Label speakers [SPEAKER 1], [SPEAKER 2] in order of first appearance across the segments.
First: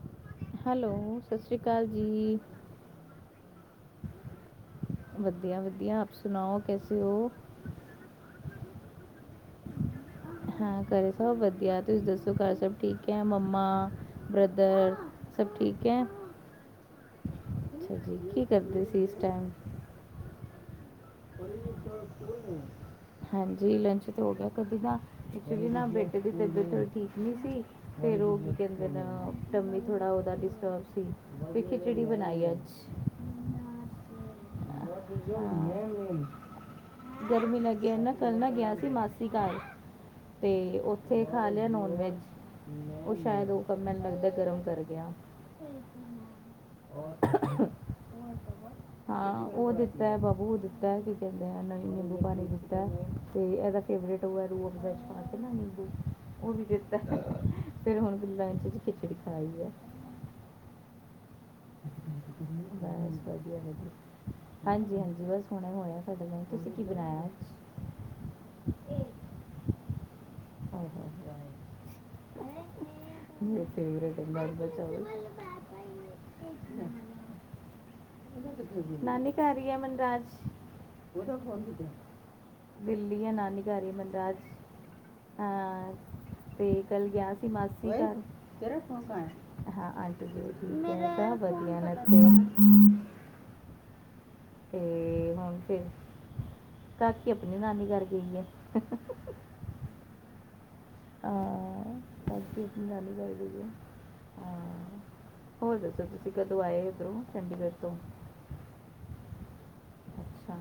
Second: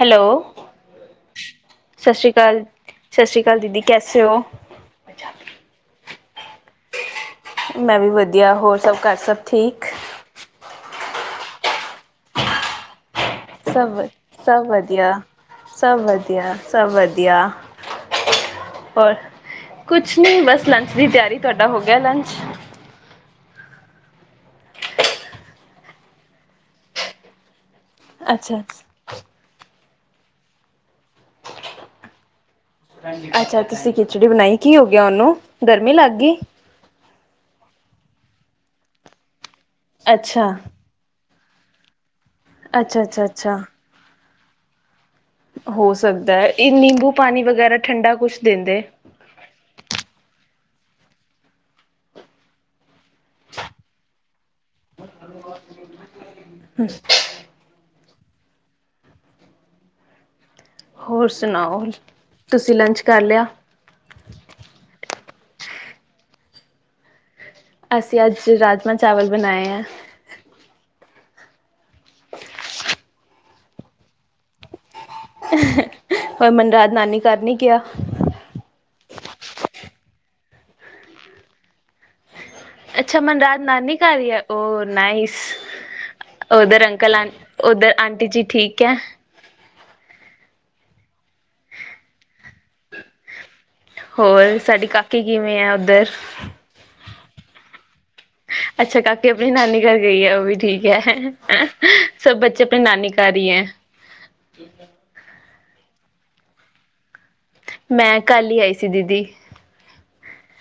[SPEAKER 1] Hello
[SPEAKER 2] hello ਸਤਿ ਸ਼੍ਰੀ ਅਕਾਲ
[SPEAKER 1] ਸਸ ਸ੍ਰੀ
[SPEAKER 2] ਜੀ
[SPEAKER 1] ਕਾਲ ਸਸ ਸ੍ਰੀ ਕਾਲ ਕੱਲ ਦੀਦੀ ਕੈਸੇ ਹੋ
[SPEAKER 2] ਵਧੀਆ ਵਧੀਆ ਆਪ ਸੁਨਾਓ ਕੈਸੇ ਹੋ
[SPEAKER 1] ਮੈਂ ਵੀ ਵਧੀਆ ਹੋਰ ਸਭ ਘਰ ਸਭ ਠੀਕ।
[SPEAKER 2] ਹਾਂ ਕਰਰੇ ਸਭ ਵਧੀਆ ਤੁਸੀਂ ਦੱਸੋ ਘਰ ਸਭ ਠੀਕ। ਹੈ ਮੰਮਾ
[SPEAKER 1] ਸਭ ਸਭ
[SPEAKER 2] ਬ੍ਰਦਰ
[SPEAKER 1] ਵਧੀਆ
[SPEAKER 2] ਠੀਕ
[SPEAKER 1] ਸਭ
[SPEAKER 2] ਹੈ
[SPEAKER 1] ਵਧੀਆ ਸਭ ਵਧੀਆ
[SPEAKER 2] ਅੱਛਾ ਜੀ ਕੀ ਕਰਦੇ ਸੀ
[SPEAKER 1] ਹੋਰ
[SPEAKER 2] ਇਸ ਟਾਈਮ
[SPEAKER 1] ਕੁਛ ਨੀ ਬਸ। ਲੰਚ ਦੀ ਤਿਆਰੀ ਤੁਹਾਡਾ ਹੋ ਗਿਆ ਲੰਚ?
[SPEAKER 2] ਹਾਂਜੀ ਲੰਚ ਤੇ ਹੋ ਗਿਆ ਕਦੀ ਨਾ ਐਚੁਲੀ ਨਾ ਬੇਟੇ ਦੀ ਤਬੀਅਤ ਠੀਕ ਨਹੀਂ ਸੀ। ਫੇਰ ਉਹ
[SPEAKER 1] ਅੱਛਾ,
[SPEAKER 2] ਕਹਿੰਦੇ ਤ ਥੋੜਾ ਉਹਦਾ ਡਿਸਟਰਬ ਸੀ ਵੀ ਖਿਚੜੀ ਬਣਾਈ ਆ,
[SPEAKER 1] ਅੱਛਾ ਤੁਸੀਂ ਖਿਚੜੀ ਬਣਾਈ। ਕੀ ਹੋ ਗਿਆ ਉਹਨੂੰ ਗਰਮੀ ਲੱਗ
[SPEAKER 2] ਹਾਂ।
[SPEAKER 1] ਗਈ?
[SPEAKER 2] ਐ ਨਾ ਮਾਸੀ ਘਰ ਗਿਆ ਸੀ।
[SPEAKER 1] ਅੱਛਾ,
[SPEAKER 2] ਤੇ ਉੱਥੇ ਖਾ ਲਿਆ ਨੋਨ ਵੈੱਜ
[SPEAKER 1] ਅੱਛਾ,
[SPEAKER 2] ਉਹ
[SPEAKER 1] ਅੱਛਾ,
[SPEAKER 2] ਸ਼ਾਇਦ
[SPEAKER 1] ਅੱਛਾ।
[SPEAKER 2] ਉਹ ਕੰਮੇ ਨੂੰ ਲੱਗਦਾ। ਗਰਮ ਕਰ ਗਿਆ।
[SPEAKER 1] ਹੋ ਸਕਦਾ ਇਹ ਨਿੰਬੂ ਪਾਣੀ ਵਗੈਰਾ ਠੰਢਾ ਕੁਛ ਦੇਂਦੇ।
[SPEAKER 2] ਹਾਂ ਉਹ ਦਿੱਤਾ ਏ ਬਾਬੂ ਦਿੱਤਾ ਐ ਕੀ ਕਹਿੰਦੇ ਆ ਨਈ ਨਿੰਬੂ ਪਾਣੀ ਦਿੱਤਾ ਐ। ਤੇ ਇਹਦਾ ਫੇਵਰੇਟ ਥੋੜਾ ਰੂ ਅਫਜਾ ਚ ਪਾਕੇ ਨਾ ਨਿੰਬੂ ਉਹ ਵੀ ਦਿੱਤਾ ਫੇਰ ਹੁਣ ਲਾਸਟ ਇਚ ਖਿਚੜੀ ਖਾਈ ਹੈ।
[SPEAKER 1] ਹੋਰ ਸ ਸੁਣਾਓ ਤੁਸੀਂ ਲੰਚ ਕਰ
[SPEAKER 2] ਬਸ
[SPEAKER 1] ਲਿਆ?
[SPEAKER 2] ਵਧੀਆ ਵਧੀਆ ਹਾਂਜੀ ਹਾਂਜੀ ਬਸ ਹੁਣੇ ਹੋਆ ਸਾਡਾ ਲੰਚ, ਤੁਸੀ ਕੀ ਬਣਾਇਆ? ਅੱਜ
[SPEAKER 1] ਅਸੀਂ ਅੱਜ ਰਾਜਮਾਂ ਚਾਵਲ ਬਣਾਏ ਹੈ।
[SPEAKER 2] ਆਏ ਮੇਰੇ ਫੇਵਰੇਟ ਏ ਮਰਦ ਚਾਵਲ।
[SPEAKER 1] ਹੋਰ ਮਨਰਾਜ ਨਾਨੀ ਘਰ ਨੀ ਗਿਆ?
[SPEAKER 2] ਨਾਨੀ ਘਰ ਨੀ ਗਿਆ ਮਨਰਾਜ।
[SPEAKER 1] ਅੱਛਾ
[SPEAKER 2] ਦਿੱਲੀ ਆ
[SPEAKER 1] ਮਨਰਾਜ
[SPEAKER 2] ਹੀ
[SPEAKER 1] ਨਾਨੀ ਘਰ ਈ
[SPEAKER 2] ਮਨਰਾਜ
[SPEAKER 1] ਹੈ ਉਹ ਨਾਈਸ,
[SPEAKER 2] ਅਹ, ਤੇ
[SPEAKER 1] ਓਧਰ
[SPEAKER 2] ਕੱਲ
[SPEAKER 1] ਅੰਕਲ ਆਂ
[SPEAKER 2] ਗਿਆ ਸੀ ਮਾਸੀ
[SPEAKER 1] ਓਧਰ
[SPEAKER 2] ਓਏ। ਘਰ
[SPEAKER 1] ਆਂਟੀ ਜੀ
[SPEAKER 2] ਤੇਰਾ
[SPEAKER 1] ਠੀਕ ਹੈ?
[SPEAKER 2] ਫੋਨ ਕਾ ਹਾਂ ਆਂਟੀ ਜੀ ਠੀਕ ਐ। ਸ ਵਧੀਆ ਨੇ ਓਥੇ।
[SPEAKER 1] ਹੋਰ ਸਾਡੀ ਕਾਕੀ ਕਿਵੇਂ ਆ
[SPEAKER 2] ਫਿਰ
[SPEAKER 1] ਓਧਰ?
[SPEAKER 2] ਕਾਕੀ ਆਪਣੀ ਨਾਨੀ ਘਰ ਗਈ ਹੈ।
[SPEAKER 1] ਅੱਛਾ ਕਾਕੀ ਆਪਣੀ ਨਾਨੀ ਘਰ ਗਈ ਹੈ ਉਹ ਵੀ ਠੀਕ।
[SPEAKER 2] ਅਹ,
[SPEAKER 1] ਸਭ
[SPEAKER 2] ਕਾਕੀ
[SPEAKER 1] ਬੱਚੇ ਅਪਣੀ
[SPEAKER 2] ਆਪਣੀ
[SPEAKER 1] ਨਾਨੀ ਘਰ ਹੀ
[SPEAKER 2] ਗਈ
[SPEAKER 1] ਹੈ।
[SPEAKER 2] ਅਹ, ਹੋਰ ਦਸੋ ਤੁਸੀ ਕਦੋਂ ਆਏ ਉਧਰੋਂ। ਚੰਡੀਗੜ੍ਹ ਤੋਂ
[SPEAKER 1] ਮੈਂ ਕੱਲ ਹੀ ਆਈ ਸੀ ਦੀਦੀ।
[SPEAKER 2] ਅੱਛਾ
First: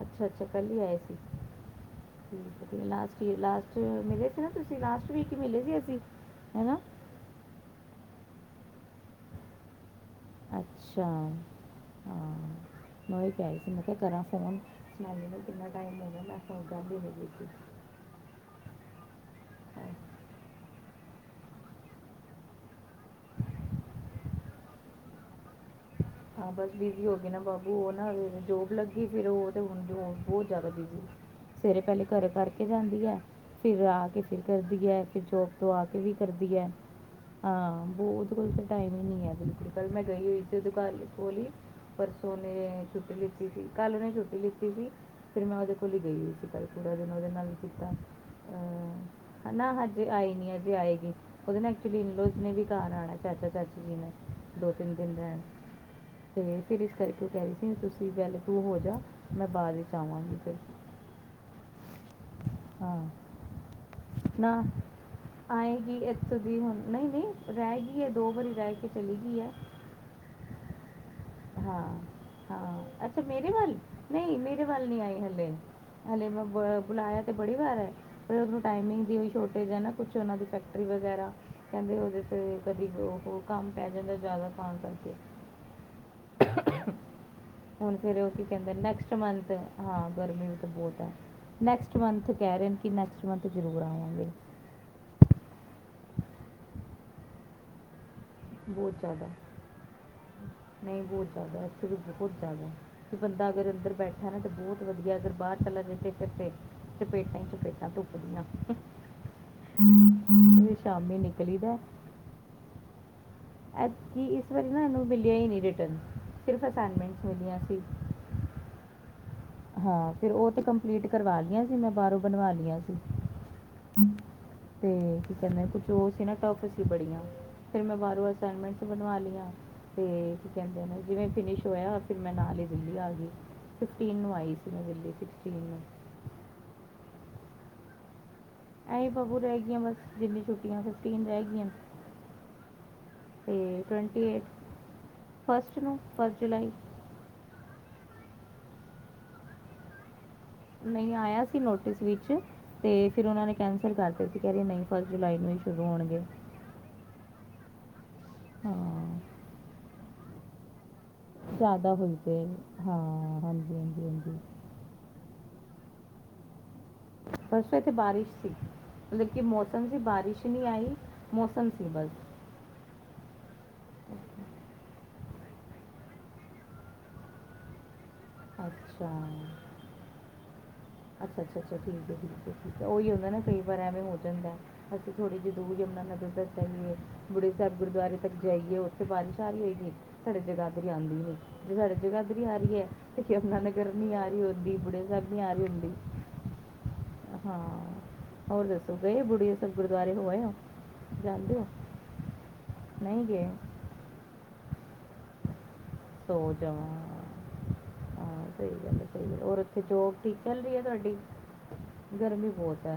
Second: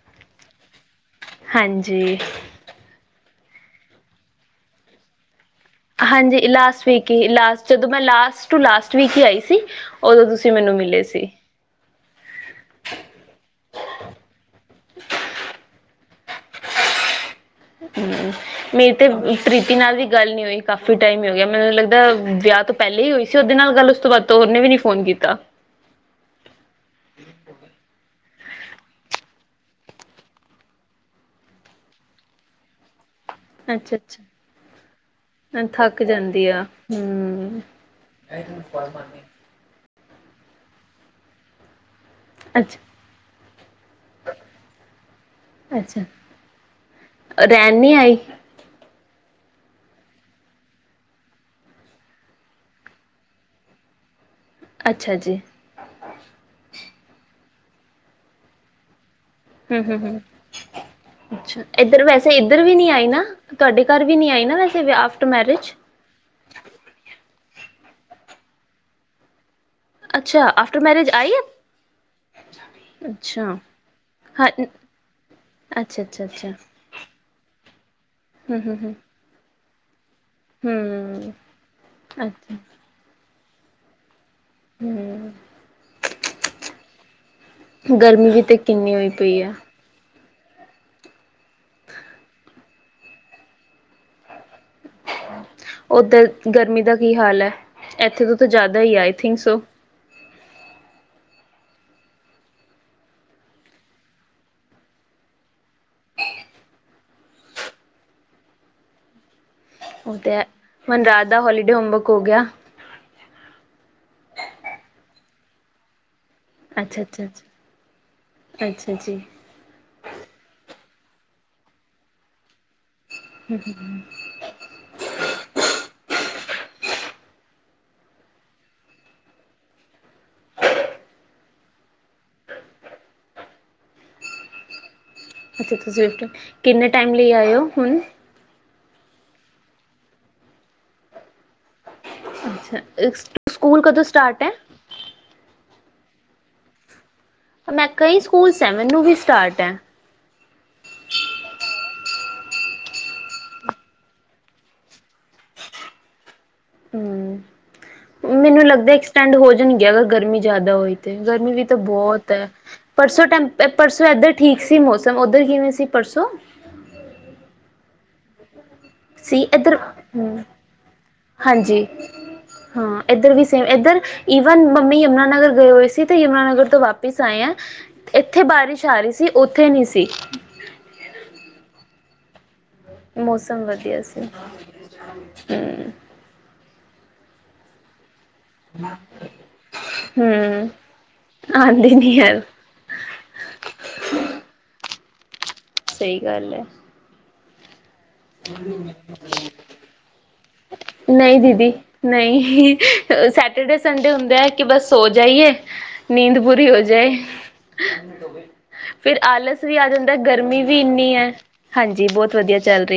[SPEAKER 2] ਅੱਛਾ ਅੱਛਾ ਕੱਲ ਹੀ ਆਏ ਸੀ।
[SPEAKER 1] ਹਾਂਜੀ ਜੀ।
[SPEAKER 2] ਠੀਕ ਹੈ ਲਾਸਟ ਲਾਸਟ ਮਿਲੇ ਸੀ ਨਾ ਤੁਸੀ ਲਾਸਟ ਵੀਕ। ਹੀ ਮਿਲੇ ਸੀ ਅਸੀਂ
[SPEAKER 1] ਹਾਂਜੀ
[SPEAKER 2] ਹੈ ਨਾ
[SPEAKER 1] ਲਾਸਟ ਵੀਕ ਹੀ ਲਾਸਟ ਜਦੋਂ ਮੈਂ ਲਾਸਟ ਟੂ ਲਾਸਟ ਵੀਕ ਹੀ ਆਈ ਸੀ। ਉਦੋਂ ਤੁਸੀਂ ਮੈਨੂੰ ਮਿਲੇ
[SPEAKER 2] ਅੱਛਾ
[SPEAKER 1] ਸੀ।
[SPEAKER 2] ਹਾਂ ਮੈਂ ਓ ਹੀ ਕਿਹ ਰਹੀ ਸੀ ਮੈਂ ਕਿਹਾ ਕਰਾਂ ਫੋਨ ਸਮਾਈਲੀ ਨੂੰ ਕਿੰਨਾ ਟਾਈਮ ਹੋ ਗਯਾ ਮੈਂ ਕੋਈ ਗਲ ਈ ਨਹੀਂ ਕੀਤੀ।
[SPEAKER 1] ਹੂੰ ਮੇਰੀ ਤੇ ਪ੍ਰੀਤੀ ਨਾਲ ਵੀ ਗੱਲ ਨੀ ਹੋਈ ਕਾਫੀ ਕਾਫੀ ਟਾਈਮ ਹੀ ਹੋ ਗਿਆ ਮੈਨੂੰ ਲੱਗਦਾ ਵਿਆਹ ਤੋਂ ਪਹਿਲੇ ਹੀ ਹੋਈ ਸੀ ਉਹਦੇ ਨਾਲ ਗੱਲ ਉਸ ਤੋਂ ਬਾਅਦ ਉਹਨੇ ਵੀ ਨੀ ਫੋਨ ਕੀਤਾ।
[SPEAKER 2] ਹਾਂ ਬਸ ਬਿਜ਼ੀ ਹੋ ਗਏ ਨਾ ਬਾਬੂ ਉਹ ਨਾ ਜੋਬ ਲੱਗੀ ਫਿਰ ਉਹ ਤਾਂ ਹੁਣ ਜੋ ਬਹੁਤ ਜ਼ਿਆਦਾ ਬਿਜ਼ੀ ਸਵੇਰੇ ਪਹਿਲੇ ਘਰ ਕਰਕੇ ਜਾਂਦੀ ਹੈ। ਫਿਰ
[SPEAKER 1] ਅੱਛਾ
[SPEAKER 2] ਆ ਕੇ ਫਿਰ
[SPEAKER 1] ਅੱਛਾ
[SPEAKER 2] ਕਰਦੀ ਹੈ ਫਿਰ ਜੋਬ ਤੋਂ ਆ ਕੇ
[SPEAKER 1] ਥੱਕ
[SPEAKER 2] ਵੀ
[SPEAKER 1] ਜਾਂਦੀ
[SPEAKER 2] ਕਰਦੀ
[SPEAKER 1] ਆ
[SPEAKER 2] ਹੈ।
[SPEAKER 1] ਹਮ
[SPEAKER 2] ਹਾਂ ਬਹੁਤ ਕੁਝ ਤਾਂ ਟਾਈਮ ਹੀ ਨਹੀਂ ਹੈ ਬਿਲਕੁੱਲ। ਕੱਲ ਮੈਂ ਗਈ ਹੋਈ ਸੀ ਓਦੋ ਘਰ ਬੋਲੀ ਪਰਸੋ
[SPEAKER 1] ਅੱਛਾ
[SPEAKER 2] ਓਨੇ ਛੁਟੀ ਲਿ ਜੀ-ਜੀ ਕੱਲ੍ਹ ਉਹਨੇ ਛੁੱਟੀ ਲਿੱਤੀ ਸੀ ਫਿਰ ਮੈਂ ਉਹਦੇ ਕੋਲ ਹੀ
[SPEAKER 1] ਅੱਛਾ,
[SPEAKER 2] ਗਈ ਹੋਈ ਸੀ ਕੱਲ੍ਹ ਪੂਰਾ ਦਿਨ ਉਹਦੇ ਨਾਲ ਵੀ
[SPEAKER 1] ਰਹਿਣ ਨੀ ਆਈ
[SPEAKER 2] ਕੀਤਾ ਨਾ ਹਜੇ ਆਏ ਨੀ ਅਜੇ ਆਏਗੀ ਉਹਦੇ ਨਾਲ ਐਕਚੁਲੀਲ ਇਨਲੋਜ ਵੀ ਘਰ ਆਉਣਾ ਚਾਚਾ ਚਾਚੀ ਜੀ ਨੇ ਦੋ ਤਿੰਨ
[SPEAKER 1] ਅੱਛਾ
[SPEAKER 2] ਦਿਨ
[SPEAKER 1] ਜੀ
[SPEAKER 2] ਰਹਿਣ ਤੇ ਫਿਰ ਇਸ ਕਰਕੇ ਉਹ ਕਹਿ ਰਹੀ ਸੀ ਤੁਸੀਂ ਵ ਪਹਿਲੇ ਤੂ ਹੋ ਜਾ ਮੈਂ ਬਾਅਦ
[SPEAKER 1] ਹੂੰ
[SPEAKER 2] ਵਿੱਚ
[SPEAKER 1] ਹੂੰ ਹੂੰ
[SPEAKER 2] ਆਵਾਂਗੀ ਫਿਰ
[SPEAKER 1] ਅਛਾ ਇਧਰ ਵੈਸੇ ਇਧਰ ਵੀ ਨੀ ਆਈ
[SPEAKER 2] ਹਾਂ
[SPEAKER 1] ਨਾ ਤੁਹਾਡੇ ਘਰ ਵੀ ਆਈ ਨੀ ਨਾ ਆਫਟਰ ਮੈਰਿਜ।
[SPEAKER 2] ਆਏਗੀ ਨੀ ਦੋ ਵਾਰੀ ਰਹਿ ਕੇ ਚਲੀ ਗਈ ਹੈ।
[SPEAKER 1] ਅੱਛਾ ਆਫਟਰ ਮੈਰਿਜ ਆਈ ਆ
[SPEAKER 2] ਹਾਂ- ਹਾਂ ਅੱਛਾ ਮੇਰੇ ਵੱਲ ਨਹੀਂ
[SPEAKER 1] ਹਾਂ
[SPEAKER 2] ਮੇਰੇ ਵੱਲ ਨਹੀ ਆਈ ਹਲੇ
[SPEAKER 1] ਅੱਛਾ ਅੱਛਾ
[SPEAKER 2] ਹਲੇ ਮੈਂ
[SPEAKER 1] ਅੱਛਾ
[SPEAKER 2] ਬੁਲਾਇਆ ਤੇ ਬੜੀ ਵਾਰ ਹੈ। ਫਿਰ ੳਨਾ
[SPEAKER 1] ਹਮ
[SPEAKER 2] ਨੂੰ
[SPEAKER 1] ਹਮ
[SPEAKER 2] ਟਾਈਮਿੰਗ ਦੀ ਵੀ ਥੋੜੀ [unintelligible] ਕੁਛ ਉਹਨਾਂ ਦੀ
[SPEAKER 1] ਹਮ
[SPEAKER 2] ਫੈਕਟਰੀ ਵਗੈਰਾ
[SPEAKER 1] ਹਮ
[SPEAKER 2] ਕਹਿੰਦੇ ਉਹਦੇ
[SPEAKER 1] ਅੱਛਾ
[SPEAKER 2] 'ਤੇ ਕਦੇ ਕੰਮ ਪੈ ਜਾਂਦਾ ਜ਼ਿਆਦਾ ਕੰਮ ਕਰਕੇ
[SPEAKER 1] ਹਮ
[SPEAKER 2] ਹੁਣ ਫੇਰ
[SPEAKER 1] ਗਰਮੀ
[SPEAKER 2] ਉਹ
[SPEAKER 1] ਵੀ
[SPEAKER 2] ਕੀ
[SPEAKER 1] ਤੇ
[SPEAKER 2] ਕਹਿੰਦੇ
[SPEAKER 1] ਕਿੰਨੀ ਹੋਈ
[SPEAKER 2] ਨੈਕਸਟ
[SPEAKER 1] ਪਈ
[SPEAKER 2] ਮੰਥ
[SPEAKER 1] ਹੈ।
[SPEAKER 2] ਹਾਂ ਗਰਮੀ ਵੀ ਤਾਂ ਬਹੁਤ ਹੈ। ਨੈਕਸਟ ਮੰਥ ਕਹਿ ਰਹੇ ਨੇ ਕਿ ਨੈਕਸ ਮੰਥ ਜ਼ਰੂਰ ਆਵਾਂਗੇ
[SPEAKER 1] ਓਧਰ ਗਰਮੀ ਦਾ ਕੀ ਹਾਲ ਹੈ। ਇੱਥੇ ਤੋਂ ਤਾਂ ਜ਼ਿਆਦਾ ਹੀ ਆਈ ਥਿੰਕ ਸੋ।
[SPEAKER 2] ਨਹੀਂ ਬਹੁਤ ਜ਼ਿਆਦਾ ਇੱਥੇ ਵੀ ਬਹੁਤ ਜ਼ਿਆਦਾ ਤੇ ਬੰਦਾ ਅਗਰ ਅੰਦਰ ਬੈਠਾ ਨਾ ਤੇ ਬਹੁਤ ਵਧੀਆ ਅਗਰ ਬਾਹਰ ਚਲਾ ਜਾ ਤੇ ਫਿਰ ਤੇ ਚਪੇਟਾਂ ਹੀ ਚਪੇਟਾਂ ਤੁੁੱਪਦੀਆਂ
[SPEAKER 1] ਉਹ ਤੇ ਮਨਰਾਜ ਦਾ ਹੋਲੀਡੇ ਹੋਮਵਰਕ ਹੋ ਗਿਆ।
[SPEAKER 2] ਕੀ ਇਸ ਵਾਰੀ ਨਾ ਇਹਨੂੰ ਮਿਲਿਆ ਹੀ ਨਹੀਂ ਰਿਟਰਨ ਸਿਰਫ
[SPEAKER 1] ਅੱਛਾ -ਅੱਛਾ
[SPEAKER 2] ਅਸਾਈਨਮੈਂਟਸ ਮਿਲੀਆਂ ਸੀ
[SPEAKER 1] -ਅੱਛਾ -ਅੱਛਾ ਜੀ
[SPEAKER 2] ਹਾਂ ਫਿਰ ਉਹ ਤੇ ਕੰਪਲੀਟ ਕਰਵਾ ਲਆਂ ਸੀ ਮੈਂ ਬਾਹਰੋਂ ਬਣਵਾ ਲਿਆ ਸੀ। ਤੇ ਕੀ ਕਹਦੇ ਕੁਛ ਉਹ ਸੀ ਨਾ ਕਾਫੀਸੀ ਬੜੀਆਂ ਫਿਰ ਮੈਂ ਬਾਹਰੋਂ ਅਸਾਈਨਮੈਂਟਸ ਬਣਵਾ ਲਈਆਂ ਤੇ ਕੀ ਕਹਿੰਦੇ ਜਿਵੇਂ ਫਿਨਿਸ਼ ਹੋਇਆ ਫਿਰ ਮੈਂ ਨਾਲ ਹੀ ਦਿੱਲੀ ਆ ਗਈ ਫਿਫਟੀਨ ਆਈ ਸੀ ਮੈਂ ਦਿੱਲੀ
[SPEAKER 1] ਅੱਛਾ ਕਿਨੇ ਟਾਈਮ ਲਈ ਆਇਓ ਹੁਣ
[SPEAKER 2] ਏਹੀ ਬਾਕੀ ਰਹਿ ਗਈਆਂ ਬਸ ਜਿੰਨੀ ਛੁੱਟੀਆਂ ਫਿਫਟੀਨ ਰਹਿ ਗਈਆਂ
[SPEAKER 1] ਅੱਛਾ
[SPEAKER 2] ਤੇ
[SPEAKER 1] ਸਕੂਲ ਕਦੋਂ ਸਟਾਰਟ ਹੈ।
[SPEAKER 2] ਪੰਜ ਜੁਲਾਈ।
[SPEAKER 1] ਮੈਂ ਕਈ ਸਕੂਲ ਸੈਵਨ ਨੂੰ ਵੀ ਸਟਾਰਟ ਹੈ।
[SPEAKER 2] ਨਹੀਂ ਆਇਆ ਸੀ ਨੋਟਿਸ ਵਿੱਚ,, ਤੇ ਫਿਰ ਉਹਨਾਂ ਨੇ ਕੈਂਸਲ ਕਰ ਦਿੱਤਾ ਸੀ ਕਹਿ ਰਹੀਏ ਨਹੀਂ ਫਸਟ ਜੁਲਾਈ ਨੂੰ ਹੀ ਸ਼ੁਰੂ ਹੋਣਗੇ,
[SPEAKER 1] ਹਮ,,,,, ਮੈਨੂੰ ਲੱਗਦਾ
[SPEAKER 2] ਹਾਂ
[SPEAKER 1] ਐਕਸਟੈਂਡ ਹੋ ਜਾਣਗੀਆਂ ਗਰਮੀ ਚ, ਜ਼ਿਆਦਾ ਹੋਏ ਗਰਮੀ ਵੀ ਤਾਂ
[SPEAKER 2] ਜ਼ਿਆਦਾ ਹੋਈ
[SPEAKER 1] ਬਹੁਤ
[SPEAKER 2] ਪਏ
[SPEAKER 1] ਹੈ
[SPEAKER 2] ਹਾਂ
[SPEAKER 1] ਪਰਸੋਂ ਟੈਂ
[SPEAKER 2] ਹਾਂਜੀ
[SPEAKER 1] ਪਰਸੋਂ
[SPEAKER 2] ਹਾਂਜੀ
[SPEAKER 1] ਇੱਧਰ
[SPEAKER 2] ਹਾਂਜੀ
[SPEAKER 1] ਠੀਕ ਸੀ ਮੌਸਮ ਉੱਧਰ ਕਿਵੇਂ ਸੀ? ਪਰਸੋਂ,,,,,,
[SPEAKER 2] ਪਰਸੋਂ ਇੱਥੇ ਬਾਰਿਸ਼ ਸੀ, ਮਤਲਬ
[SPEAKER 1] ਸੀ
[SPEAKER 2] ਕਿ
[SPEAKER 1] ਇਧਰ,,,,,,
[SPEAKER 2] ਮੌਸਮ ਸੀ ਬਾਰਿਸ਼
[SPEAKER 1] ਹਮ
[SPEAKER 2] ਨਹੀਂ ਆਈ ਮੌਸਮ ਸੀ ਬਸ
[SPEAKER 1] ਹਾਂਜੀ,,,,, ਹਾਂ ਇੱਧਰ ਵੀ ਸੇਮ ਇੱਧਰ ਈਵਨ ਮੰਮੀ ਆਉਣਾ,, ਯਮੁਾਨਗਰ ਗਏ ਹੋਏ ਸੀ ਤੇ ਯਮੁਨਾਨਗਰ ਤੋਂ ਵਾਪਿਸ ਆਏ ਆ, ਇੱਥੇ ਬਾਰਿਸ਼ ਆ ਰਹੀ
[SPEAKER 2] ਅੱਛਾ
[SPEAKER 1] ਸੀ ਉੱਥੇ ਨਹੀਂ ਸੀ,
[SPEAKER 2] ਅੱਛਾ ਅੱਛਾ ਅੱਛਾ ਠੀਕ ਹੈ ਠੀਕ ਹੈ, ਹੋ ਹੀ ਜਾਂਦਾ ਨਾ ਕਈ
[SPEAKER 1] ਮੌਸਮ
[SPEAKER 2] ਵਾਰ
[SPEAKER 1] ਵਧੀਆ
[SPEAKER 2] ਐਵੇਂ ਹੋ
[SPEAKER 1] ਸੀ
[SPEAKER 2] ਜਾਂਦਾ ਅਸੀਂ ਥੋੜੀ ਜੀ ਦੂਰ
[SPEAKER 1] ਹਮ
[SPEAKER 2] ਜੰਮਣਾਨਗਰ, ਏ,, ਬੁੜੇ ਸਾਹਿਬ ਗੁਰਦੁਆਰੇ ਤੱਕ ਜਾਈਏ ਉੱਥੇ ਬਾਜ਼ਿਸ਼ ਆਹੀ ਹੋਗੀ ਸਾਡੇ
[SPEAKER 1] ਹਮ
[SPEAKER 2] ਜਗਾਦਰੀ ਆਉਂਦੀ ਸੀ ਜੇ ਸਾਡੇ
[SPEAKER 1] ਆਉਂਦੀ ਨੀ ਯਾਰ
[SPEAKER 2] ਜਗਾਦਰੀ ਆ ਰਹੀ ਹੈ ਤੇ ਯਮਣਾ ਨਗਰ ਨਹੀਂ ਆ ਰਹੀ ਹੁੰਦੀ [inaudible]
[SPEAKER 1] ਸਹੀ ਗੱਲ ਹੈ,,,
[SPEAKER 2] ਹਾਂ, ਹੋਰ ਦੱਸੋ ਗਏ ਬੁੜੇ ਸਾਹਿਬ ਗੁਰਦੁਆਰੇ ਹੋਏ ਹੋ
[SPEAKER 1] ਨਹੀਂ
[SPEAKER 2] ਜਾਂਦੇ ਹੋ
[SPEAKER 1] ਦੀਦੀ ਨਹੀਂ
[SPEAKER 2] ਨਹੀਂ ਗਏ
[SPEAKER 1] ਸੈਟਰਡੇ ਸੰਡੇ ਹੁੰਦੇ ਆ, ਕਿ ਬਸ ਸੋਂ ਜਾਈਏ,
[SPEAKER 2] ਸੋ
[SPEAKER 1] ਨੀਂਦ ਪੂਰੀ ਹੋ ਜਾਏ,
[SPEAKER 2] ਜਾਵਾਂ ਹਾਂ ਸਹੀ ਗੱਲ ਹੈ
[SPEAKER 1] ਫਿਰ
[SPEAKER 2] ਸਹੀ ਗੱਲ ਔਰ
[SPEAKER 1] ਆਲਸ ਵੀ
[SPEAKER 2] ਉੱਥੇ
[SPEAKER 1] ਆ
[SPEAKER 2] ਜੋਬ
[SPEAKER 1] ਜਾਂਦਾ
[SPEAKER 2] ਠੀਕ ਚੱਲ
[SPEAKER 1] ਗਰਮੀ
[SPEAKER 2] ਰਹੀ
[SPEAKER 1] ਵੀ ਇੰਨੀ
[SPEAKER 2] ਤੁਹਾਡੀ
[SPEAKER 1] ਹੈ, ਹਾਂਜੀ ਬਹੁਤ
[SPEAKER 2] ਗਰਮੀ
[SPEAKER 1] ਵਧੀਆ ਚੱਲਦਾ,
[SPEAKER 2] ਹੈ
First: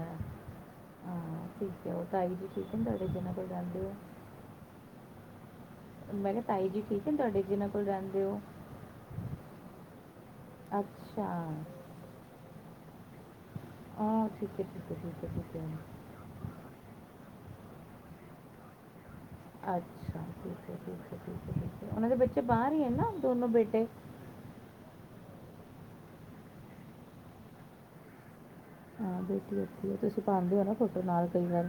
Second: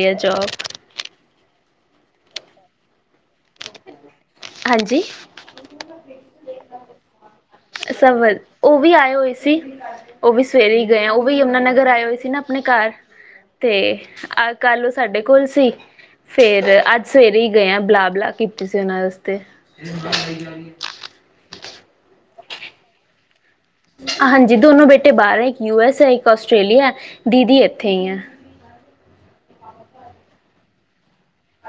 [SPEAKER 2] ਹਾਂ ਉਹ ਤਾਈ ਜੀ ਠੀਕ ਹੈ ਤੁਹਾਡੇ ਜਿਨ੍ਹਾਂ ਕੋਲ ਜਾਂਦੇ ਹੋ
[SPEAKER 1] ਹਾਂਜੀ,
[SPEAKER 2] ਮੈਂ ਕਿਹਾ ਤਾਈ ਜੀ ਠੀਕ ਨੇ ਤੁਹਾਡੇ ਜਿਨ੍ਹਾਂ ਕੋਲ ਰਹਿੰਦੇ
[SPEAKER 1] ਸਵਲ
[SPEAKER 2] ਹੋ
[SPEAKER 1] ਉਹ ਵੀ ਆਏ ਹੋਏ ਸੀ, ਉਹ ਵੀ ਸਵੇਰੇ ਹੀ ਗਏ ਆ ਉਹ
[SPEAKER 2] ਅੱਛਾ
[SPEAKER 1] ਵੀ ਯਮੁਨਾਾਨਗਰ ਆਏ ਹੋਏ ਸੀ ਨਾ ਆਪਣੇ ਘਰ, ਤੇ
[SPEAKER 2] ਹਾਂ
[SPEAKER 1] ਅੱਜ
[SPEAKER 2] ਠੀਕ ਹੈ
[SPEAKER 1] ਕੱਲ ਉਹ
[SPEAKER 2] ਠੀਕ ਹੈ
[SPEAKER 1] ਸਾਡੇ
[SPEAKER 2] ਠੀਕ ਹੈ
[SPEAKER 1] ਕੋਲ
[SPEAKER 2] ਠੀਕ
[SPEAKER 1] ਸੀ
[SPEAKER 2] ਹੈ
[SPEAKER 1] ਫੇਰ ਅੱਜ ਸਵੇਰੇ ਹੀ, ਗਏ ਆਂ ਬੁਲਾਬਲਾ ਕੀਤੀ ਸੀ ਉਹਨਾਂ,
[SPEAKER 2] ਅੱਛਾ ਠੀਕ ਹੈ ਠੀਕ ਹੈ ਠੀਕ ਉਹਨਾਂ ਦੇ ਬੱਚੇ ਬਾਹਰ ਹੀ ਹੈ ਨਾ ਦੋਨੋ ਬੇਟੇ
[SPEAKER 1] ਹਾਂਜੀ ਦੋਨੋ ਬੇਟੇ ਬਾਹਰ ਹੈ ਇੱਕ ਯੂ ਐਸ, [unintelligible] ਇੱਕ ਆਸਟ੍ਰੇਲੀਆ ਦੀਦੀ ਇੱਥੇ ਹੀਈ ਆ,
[SPEAKER 2] ਹਾਂ ਦੇਖੀ ਆ ਤੁਸੀਂ ਪਾਉਦੇ ਹੋ ਨਾ ਫੋਟੋ ਨਾਲ, ਕਈ ਵੱਲ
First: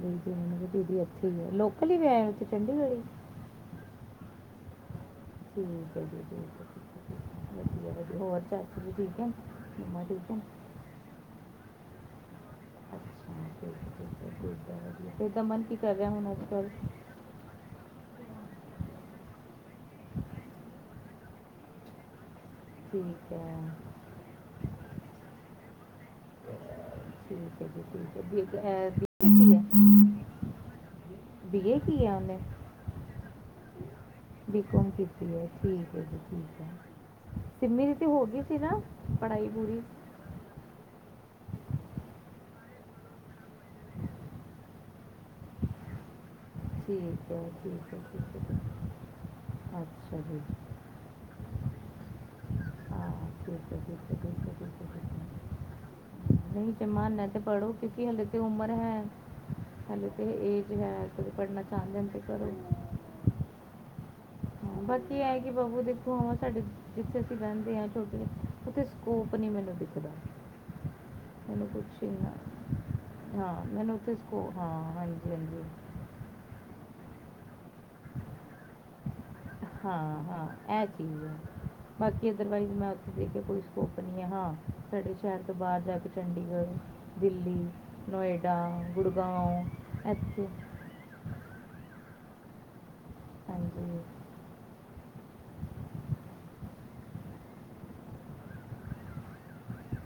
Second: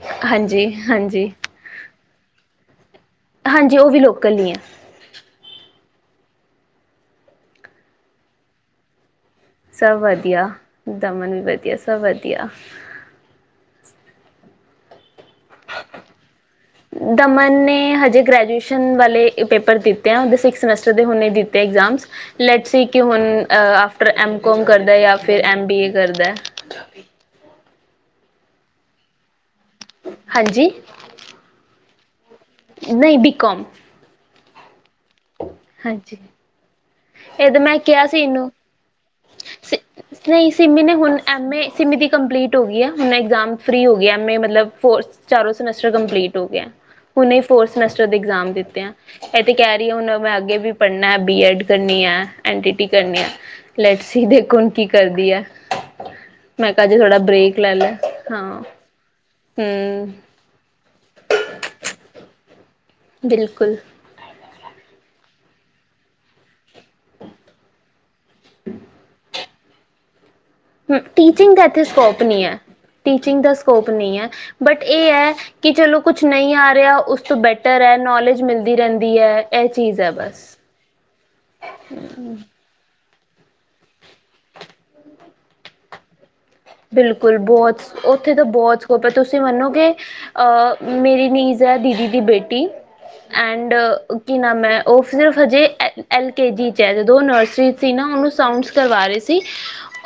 [SPEAKER 2] ਦੀਦੀ
[SPEAKER 1] ਹਾਂਜੀ
[SPEAKER 2] ਦੀਦੀ ਇੱਥੇ
[SPEAKER 1] ਹਾਂਜੀ
[SPEAKER 2] ਆ ਲੋਕਲ ਹੀ ਵੀ ਆ ਉੇ ਚੰਡੀਗੜ੍ਹ
[SPEAKER 1] ਹਾਂਜੀ ਉਹ ਵੀ ਲੋਕਲ ਹੀ ਹੈ
[SPEAKER 2] ਠੀਕ ਹੈ ਜੀ ਠੀਕ ਵਧਿਆ ਹੋਰ ਚਾਚਾ ਜੀ ਠੀਕ ਹੈ?
[SPEAKER 1] ਸਭ
[SPEAKER 2] ਮੰਮਾ ਠੀਕ ਹੈ
[SPEAKER 1] ਵਧੀਆ ਦਮਨ ਵੀ ਵਧੀਆ, ਸਭ ਵਧੀਆ।
[SPEAKER 2] ਅੱਛਾ [unintelligible] ਕੀ ਕਰ ਰਿਹਾ ਹੁਣ ਅੱਜ ਕੱਲ
[SPEAKER 1] ਦਮਨ ਨੇ ਹਜੇ ਗ੍ਰੈਜੂਏਸ਼ਨ ਵਾਲੇ ਪੇਪਰ ਦਿੱਤੇ ਆਦੇ ਸਿਕਸ ਸਮਸਟਰ ਦੇ ਹੁਣੇ ਦਿੱਤੇ, ਤੇ ਇਗਜ਼ਾਮ ਲੈਟ ਸੀ ਕਿ ਹੁਣ
[SPEAKER 2] ਠੀਕ ਹੈ
[SPEAKER 1] ਆਫਟਰ ਐਮ ਕੋਮ ਕਰਦਾ ਜਾਂ ਫਿਰ ਐਮ ਬੀ ਏ। ਕਰਦਾ।
[SPEAKER 2] ਠੀਕ ਹੈ ਠੀਕ ਹੈ।
[SPEAKER 1] ਹਾਂਜੀ।
[SPEAKER 2] ਬੀਏ ਕੀ ਆਉਂਦੇ।
[SPEAKER 1] ਨਹੀਂ ਬਿਕੋਮ
[SPEAKER 2] ਬਿਕੋਮ ਠੀਕ ਹੈ, ਜੀ ਠੀਕ ਹੈ,
[SPEAKER 1] ਇਹ ਤਾਂ ਮੈਂ
[SPEAKER 2] ਸਿੰਮੀ ਦੀ
[SPEAKER 1] ਕਿਹਾ
[SPEAKER 2] ਤੇ ਹੋ ਗਈ
[SPEAKER 1] ਇਹਨੂੰ
[SPEAKER 2] ਸੀ ਨਾ ਪੜਾਈ ਪੂਰੀ।
[SPEAKER 1] ਐੱਮ ਏ ਸੀਮੀ ਦੀ ਕੰਪਲੀਟ ਹੋ ਗਈ ਹੈ ਹੁਣ ਐਗਜ਼ਾਮ ਫਰੀ ਹੋ ਗਿਆ ਐੱਮ ਏ ਮਤਲਬ ਫੋਰ ਚਾਰੋਂ ਸਮੈਸਟਰ ਕੰਪਲੀਟ ਪਾਸ ਹੋ ਗਿਆ
[SPEAKER 2] ਠੀਕ ਹੈ
[SPEAKER 1] ਫੋਰਥ
[SPEAKER 2] ਠੀਕ ਹੈ
[SPEAKER 1] ਸਮੈਸਟਰ ਦੇ
[SPEAKER 2] ਠੀਕ
[SPEAKER 1] ਇਗਜ਼ਾਮ
[SPEAKER 2] ਹੈ
[SPEAKER 1] ਦਿੱਤੇ ਆ ਇਹ ਏ ਤੇ ਕੈਰੀ ਹੁਣ
[SPEAKER 2] ਅੱਛਾ
[SPEAKER 1] ਮੈਂ
[SPEAKER 2] ਜੀ
[SPEAKER 1] ਅੱਗੇ ਵੀ ਪੜਨਾ ਬੀਐਡ ਕਰਨੀ ਹ ਐਨਟੀਟੀ ਕਰਨੀ ਆ ਲੈਟਸ ਸੀ ਦੇਖੋ ਕੀ ਕਰਦੀ ਆ ਮੈਂ ਕਿਹਾ ਜੀ ਥੋੜਾ ਬਰੇਕ ਲੈ ਲਿਆ ਹਾਂ। ਹਮ
[SPEAKER 2] ਹਾਂਜੀ ਏ ਤੇ ਹੈ। ਪੜਨਾ ਚਾਂਦੇ ਤੇ ਕਰੋ।
[SPEAKER 1] ਬਿਲਕੁਲ
[SPEAKER 2] ਹਾਂ ਬਾਕੀ ਹੈ ਕਿ ਬਾਬੂ ਦੇਖੋ ਹੁਣ ਸਾਡੇ ਜਿੱਥੇ ਅਸੀਂ ਰਹਿੰਦੇ ਹਾਂ। ਸੋਚਿਆ ਉਤੇ ਸਕੋਪ ਨਹੀਂ ਮਿਲਦਾ। ਕਦੀ ਕਦਾ
[SPEAKER 1] ਟੀਚਿੰਗ ਦਾ ਇੱਥੇ ਸਕੋਪ ਨਹੀਂ ਹੈ, ਟੀਚਿੰਗ ਦਾ
[SPEAKER 2] ਹਾਂ
[SPEAKER 1] ਸਕੋਪ
[SPEAKER 2] ਮੈਨੂੰ ਉੱਥੇ
[SPEAKER 1] ਨਹੀਂ ਹੈ।
[SPEAKER 2] ਸਕੋ ਹਾਂ
[SPEAKER 1] ਬਟ ਇਹ
[SPEAKER 2] ਹਾਂਜੀ
[SPEAKER 1] ਹੈ
[SPEAKER 2] ਹਾਂਜੀ
[SPEAKER 1] ਕਿ ਚਲੋ ਕੁਛ ਨਹੀਂ ਆ ਰਿਹਾ, ਉਸ ਤੋਂ ਬੈਟਰ ਹੈ ਨੌਲੇਜ ਮਿਲਦੀ ਰਹਿੰਦੀ ਹੈ। ਇਹ ਚੀਜ਼ ਹੈ
[SPEAKER 2] ਹਾਂ-ਹਾਂ
[SPEAKER 1] ਬਸ
[SPEAKER 2] ਇਹ ਚੀਜ਼ ਹੈ ਬਾਕੀ ਅਦਰਵਾਈਜ਼ ਮੈਂ ਜੇਕਰ ਕੋਈ ਸਕੋਪ ਆਪ ਹਾਂ ਸਾਡੇ ਸ਼ਹਿਰ ਤੋਂ ਬਾਹਰ ਜਾ ਕੇ ਚੰਡੀਗੜ੍ਹ
[SPEAKER 1] ਬਿਲਕੁਲ,
[SPEAKER 2] ਦਿੱਲੀ
[SPEAKER 1] ਬਹੁਤ ਉੱਥੇ ਤਾਂ
[SPEAKER 2] ਨੋਇਡਾ
[SPEAKER 1] ਬਹੁਤ ਸਕੋਪ ਹੈ, ਤੁਸੀਂ
[SPEAKER 2] ਗੁੜਗਾਓਂ
[SPEAKER 1] ਮੰਨੋਗੋ।
[SPEAKER 2] ਇੱਥੇ
[SPEAKER 1] ਅਹ ਮੇਰੀ ਨੀਜ਼ ਹੈ ਦੀਦੀ ਦੀ ਬੇਟੀ ਐਂਡ
[SPEAKER 2] ਹਾਂਜੀ
[SPEAKER 1] ਕੀ ਨਾਮ ਏ ਉਹ ਸਿਰਫ ਹਜੇ ਐ ਐਲ ਕੇ ਜੀ 'ਚ ਹੈ। ਜਦੋਂ ਨਰਸਰੀ ਸੀ ਨਾ ਉਹਨੂੰ ਸਾਊਂਡਸ ਕਰਵਾ ਰਹੇ ਸੀ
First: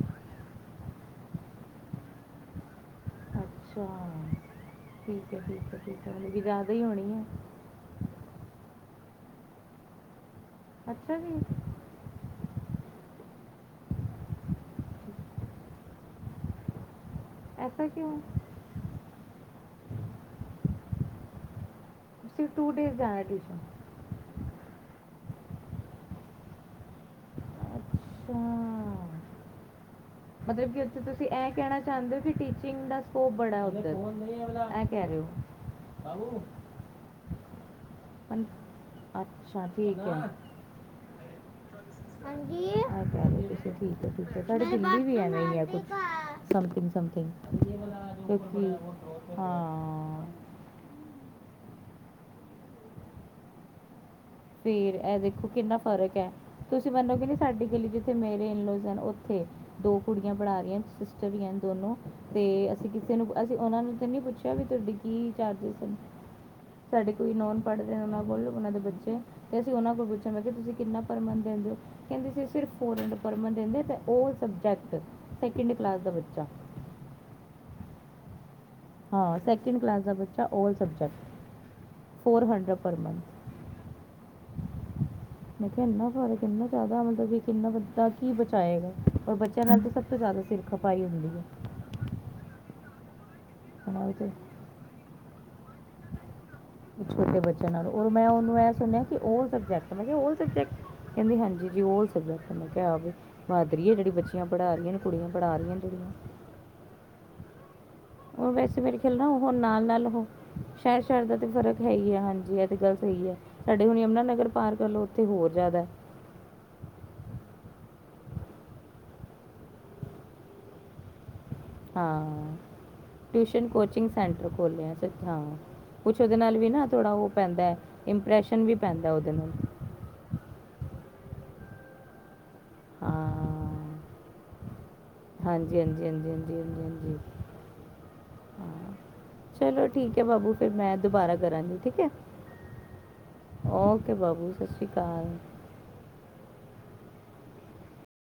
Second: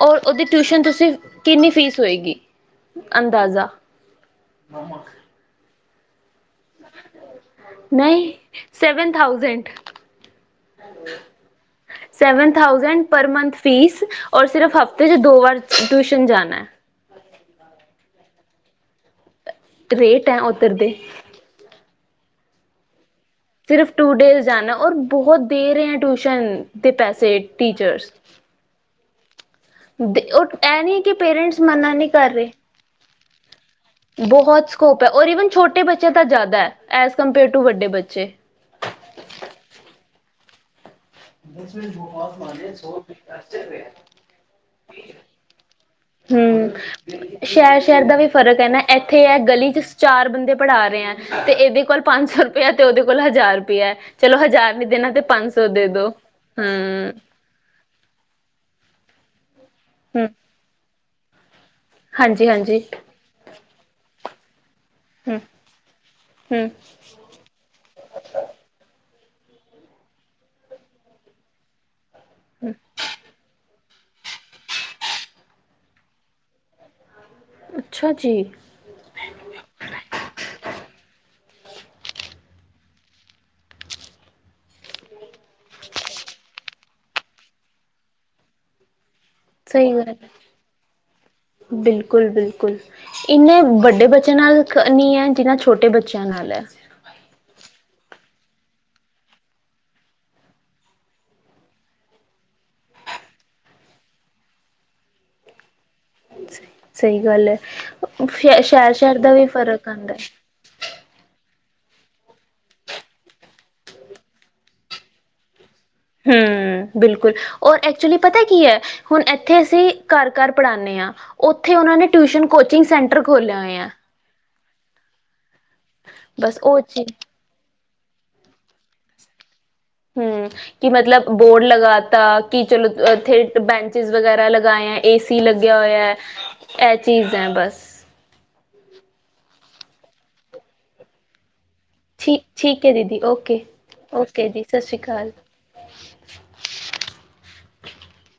[SPEAKER 1] ਔਰ ਉਹਦੀ ਟਿਊਸ਼ਨ ਤੁਸੀਂ ਕਿੰਨੀ ਫੀਸ ਹੋਏਗੀ ਅੰਦਾਜ਼ਾ
[SPEAKER 2] ਅੱਛਾ ਠੀਕ ਹੈ, ਠੀਕ ਹੈ। [unintelligible] ਹੈ
[SPEAKER 1] ਨਹੀਂ ਸਵਨ ਥਾਊਜੈਂਡ।
[SPEAKER 2] ਅੱਛਾ ਜੀ
[SPEAKER 1] ਸੇਵਨ ਥਾਉਜੈਂਡ ਪਰ ਮੰਥ ਫੀਸ ਔਰ ਸਿਰਫ ਹਫਤੇ ਚ ਦੋ ਵਾਰ ਟਿਊਸ਼ਨ ਜਾਣਾ।
[SPEAKER 2] ਐਸਾ ਕਿਉਂ।
[SPEAKER 1] ਰੇਟ ਹੈ ਉੱਧਰਦੇ
[SPEAKER 2] ਟੂ ਡੇਜ਼ ਜਾਣਾ ਜੀ
[SPEAKER 1] ਸਿਰਫ ਟੂ ਡੇਜ਼ ਜਾਣਾ ਔਰ ਬਹੁਤ ਦੇ ਰਹੇ ਆ ਟਿਊਸ਼ਨ ਦੇ ਪੈਸੇ। ਟੀਚਰਸ
[SPEAKER 2] ਅੱਛਾ
[SPEAKER 1] ਉਹ
[SPEAKER 2] ਮਤਲਬ
[SPEAKER 1] ਇਹ
[SPEAKER 2] ਉੱਥੇ
[SPEAKER 1] ਨਹੀਂ ਕਿ ਪੇਰੈਂਟਸ ਮਨਾ ਨਹੀਂ ਕਰ ਰਹੇ।
[SPEAKER 2] ਉਹ ਬੜਾ ਉਹਦਾ
[SPEAKER 1] ਬਹੁਤ ਸਕੋਪ ਹੈ ਔਰ ਵਨ ਛੋਟੇ ਬੱਚਿਆਂ ਤਾਂ
[SPEAKER 2] ਬਾਬੂ
[SPEAKER 1] ਜ਼ਿਆਦਾ ਹੈ ਐਜ ਕੰਪੇਅਰ ਟੂ ਵੱਡੇ ਬੱਚੇ।
[SPEAKER 2] ਠੀਕ ਹੈ। ਠੀਕ ਹੈ ਠੀਕ ਤੁ ਦਿੱਲੀ ਵੀ ਐਵੇਂ ਆ।
[SPEAKER 1] ਹੂੰ ਸ਼ਹਿਰ ਸ਼ਹਿਰ ਦਾ ਵੀ ਫ਼ਰਕ ਹੈ
[SPEAKER 2] ਕਿਉਂਕਿ
[SPEAKER 1] ਨਾ ਇੱਥੇ ਹੈ ਗਲੀ ਚ
[SPEAKER 2] ਹਾਂ
[SPEAKER 1] ਚਾਰ ਬੰਦੇ ਪੜ੍ਹਾ ਰਹੇ ਹੈ ਤੇ ਇਹਦੇ। ਕੋਲ ਪੰਜ ਸੌ ਰੁਪਇਆ ਤੇ ਉਹਦੇ ਕੋਲ ਹਜ਼ਾਰ ਰੁਪਇਆ। ਚਲੋ ਹਜ਼ਾਰ ਨੀ
[SPEAKER 2] ਫੇਰ
[SPEAKER 1] ਦੇਣਾ
[SPEAKER 2] ਇਹ
[SPEAKER 1] ਤੇ
[SPEAKER 2] ਦੇਖੋ
[SPEAKER 1] ਪੰਜ ਸੌ
[SPEAKER 2] ਕਿੰਨਾ
[SPEAKER 1] ਦੇ ਦੋ
[SPEAKER 2] ਫ਼ਰਕ ਹੈ ਤੁਸੀਂ ਮੰਨੋ
[SPEAKER 1] ਹਮ
[SPEAKER 2] ਕਿ ਨਹੀਂ ਸਾਡੀ ਗਲੀ ਚ ਤੇ ਮੇਰੇ ਇਨਲੋਜ਼ਨ ਉੱਥੇ ਦੋ
[SPEAKER 1] ਹੂੰ,
[SPEAKER 2] ਕੁੜੀਆਂ ਪੜ੍ਹਾ ਰਹੀਆਂ। [unintelligible] ਦੋਨੋ ਤੇ
[SPEAKER 1] ਹਾਂਜੀ-ਹਾਂਜੀ,
[SPEAKER 2] ਅਸੀਂ ਕਿਸੇ ਨੂੰ ਅਸੀਂ ਉਹਨਾਂ ਨੂੰ ਤੇ ਨੀ ਪੁੱਛੇ ਕਹਿੰਦੇ ਤੁਹਾਡੇ ਕੀ
[SPEAKER 1] ਹੂੰ-ਹੂੰ,
[SPEAKER 2] ਚਾਰਜਿਸ ਹਨ ਸਾਡੇ ਕੋਈ ਨੋਨ ਪੜ੍ਹ ਰਹੇ ਨੇ ਉਹਨਾਂ ਕੋਲ ਉਹਨਾਂ ਦੇ ਬੱਚੇ ਤੇ ਅਸੀਂ ਉਹਨਾਂ ਕੋਲ ਪੁੱਛਣ ਮੈਂ ਕਿਹਾ ਤੁਸੀਂ ਕਿੰਨਾ ਪ੍ਰਮੰਨ ਦਿੰਦੇ ਹੋ। ਕਹਿੰਦੇ ਸੀ ਸਿਰਫ ਫੋਰਨ ਪਰਮਨ ਦਹਿੰਦੇ ਉਹ ਸਬਜੈਕਟ ਸੈਕਿੰਡ ਕਲਾਸ ਦਾ ਬੱਚਾ।
[SPEAKER 1] ਅੱਛਾ ਜੀ।
[SPEAKER 2] ਹਾਂ ਸੈਕਿੰਡ ਕਲਾਸ ਦਾ ਬੱਚਾ all subject four hundred per month ਮੈਂ ਕਿਹਾ ਇੰਨਾ ਫਰਕ ਇਨਾ ਜ਼ਿਆਦਾ ਮਤਲਬ ਕਿ ਕਿੰਨਾ ਵੱਦਾ ਕੀ ਬਚਾਏਗਾ। ਪਰ ਬੱਚਿਆਂ ਨਾਲ
[SPEAKER 1] ਸਹੀ
[SPEAKER 2] ਤਾਂ ਸਭ
[SPEAKER 1] ਗੱਲ ਹੈ।
[SPEAKER 2] ਤੋਂ ਜ਼ਿਆਦਾ ਸਿਰ ਖਪਾਈ ਹੁੰਦੀ ਹੈ
[SPEAKER 1] ਬਿਲਕੁਲ-ਬਿਲਕੁਲ। ਇੰਨੇ ਵੱਡੇ
[SPEAKER 2] ਉਹਨਾਂ ਵਿੱਚ
[SPEAKER 1] ਬੱਚਿਆਂ ਨਾਲ ਨਹੀਂ ਹੈ। ਜਿਨਾ ਛੋਟੇ ਬੱਚਿਆਂ ਨਾਲ ਹੈ।
[SPEAKER 2] ਛੋਟੇ ਬੱਚਿਆਂ ਨਾਲੋਂ ਰ ਮੈਂ ਉਹਨੂੰ ਇਹ ਸੁਣਿਆ ਕਿ ਆਲ ਸਬਜੈਕਟ ਮੈਂ ਕਿਹਾ ਆਲ ਸਬਜੈਕਟ ਕਹਿੰਦੀ ਹਾਂਜੀ ਜੀ ਆਲ ਸਬਜੈਕਟ ਮੈਂ ਕਿਹਾ ਮਾਦਰੀ ਹੈ ਜਿਹੜੀ ਬੱਚੀਆਂ ਪੜਾ ਰਹੀਆਂ ਕੁੜੀਆਂ ਪੜਾ ਰਹੀਆਂ। ਜਿਹੜੀਆਂ।
[SPEAKER 1] ਸਹੀ ਗੱਲ ਹੈ।
[SPEAKER 2] ਉਹ, ਵੈਸੇ ਮੇਰੇ ਖਿਆਲ
[SPEAKER 1] ਸ਼ਹਿਰ-ਸ਼ਹਿਰ ਦਾ ਵੀ
[SPEAKER 2] ੳਹ ਨਾਲ
[SPEAKER 1] ਫ਼ਰਕ
[SPEAKER 2] ਨਾਲ
[SPEAKER 1] ਆਂਦਾ।
[SPEAKER 2] ਹੌੳ ਸ਼ਹਿਰ ਸ਼ਹਿਰ ਦਾ ਤੇ ਫਰਕ ਹੈ ਹੀ, ਹੈ ਹਾਂਜੀ ਇਹ ਤਾਂ ਗੱਲ ਸਹੀ ਹੈ, ਸਾਡੇ ਹੁਣ ਯਮੁਨਾ ਨਗਰ ਪਾਰਕ ਲਓ ਉੱਥੇ ਹੋਰ ਜ਼ਿਆਦਾ
[SPEAKER 1] ਹੂੰ ਬਿਲਕੁਲ ਔਰ ਐਕਚੁਲੀ ਪਤਾ ਕੀ ਹੈ ਹੁਣ ਇੱਥੇ ਅਸੀਂ ਘਰ ਘਰ ਪੜ੍ਹਾਣੇ ਹਾਂ ਓਥੇ ਉਹ ਨੇ ਟਿਊਸ਼
[SPEAKER 2] ਹਾਂ
[SPEAKER 1] ਕੋਚਿੰਗ ਸੈਂਟਰ ਖੋਲ੍ਹੇ ਹੋਏ ਆ
[SPEAKER 2] ਖੋਲਿਆ ਹਾ ਕੁਛ ਉਹਦੇ ਨਾਲ
[SPEAKER 1] ਬਸ
[SPEAKER 2] ਵੀ ਨਾ
[SPEAKER 1] ਚੀਜ਼
[SPEAKER 2] ਥੋੜ੍ਹਾ ਉਹ ਪੈਂਦਾ ਹੈ। ਇੰਪਰੈਸ਼ਨ ਵੀ ਪੈਂਦਾ ਉਹਦੇ ਨਾਲ
[SPEAKER 1] ਹੂੰ ਕਿ ਮਤਲਬ ਬੋਰਡ ਲਗਾਤਾ ਕਿ ਚਲੋ
[SPEAKER 2] ਹਾਂ
[SPEAKER 1] ਇੱਥੇ ਬੈਂਚਜ਼ ਵਗੈਰਾ ਲਗਾਏ ਆ ਏਸੀ ਲੱਗਿਆ
[SPEAKER 2] ਹਾਂਜੀ ਹਾਂਜੀ
[SPEAKER 1] ਹੋਇਆ,
[SPEAKER 2] ਹਾਂਜੀ ਹਾਂਜੀ
[SPEAKER 1] ਇਹ ਚੀਜ਼ ਹੈ ਬਸ
[SPEAKER 2] ਹਾਂ ਚਲੋ ਠੀਕ ਹੈ ਬਾਬੂ ਫਿਰ ਮੈਂ ਦੁਬਾਰਾ ਕਰਾਂਗੀ।
[SPEAKER 1] ਠੀਕ ਠੀਕ ਹੈ ਦੀਦੀ, ਓਕੇ ਓਕੇ ਜੀ ਸਤਿ ਸ੍ਰੀ ਅਕਾਲ।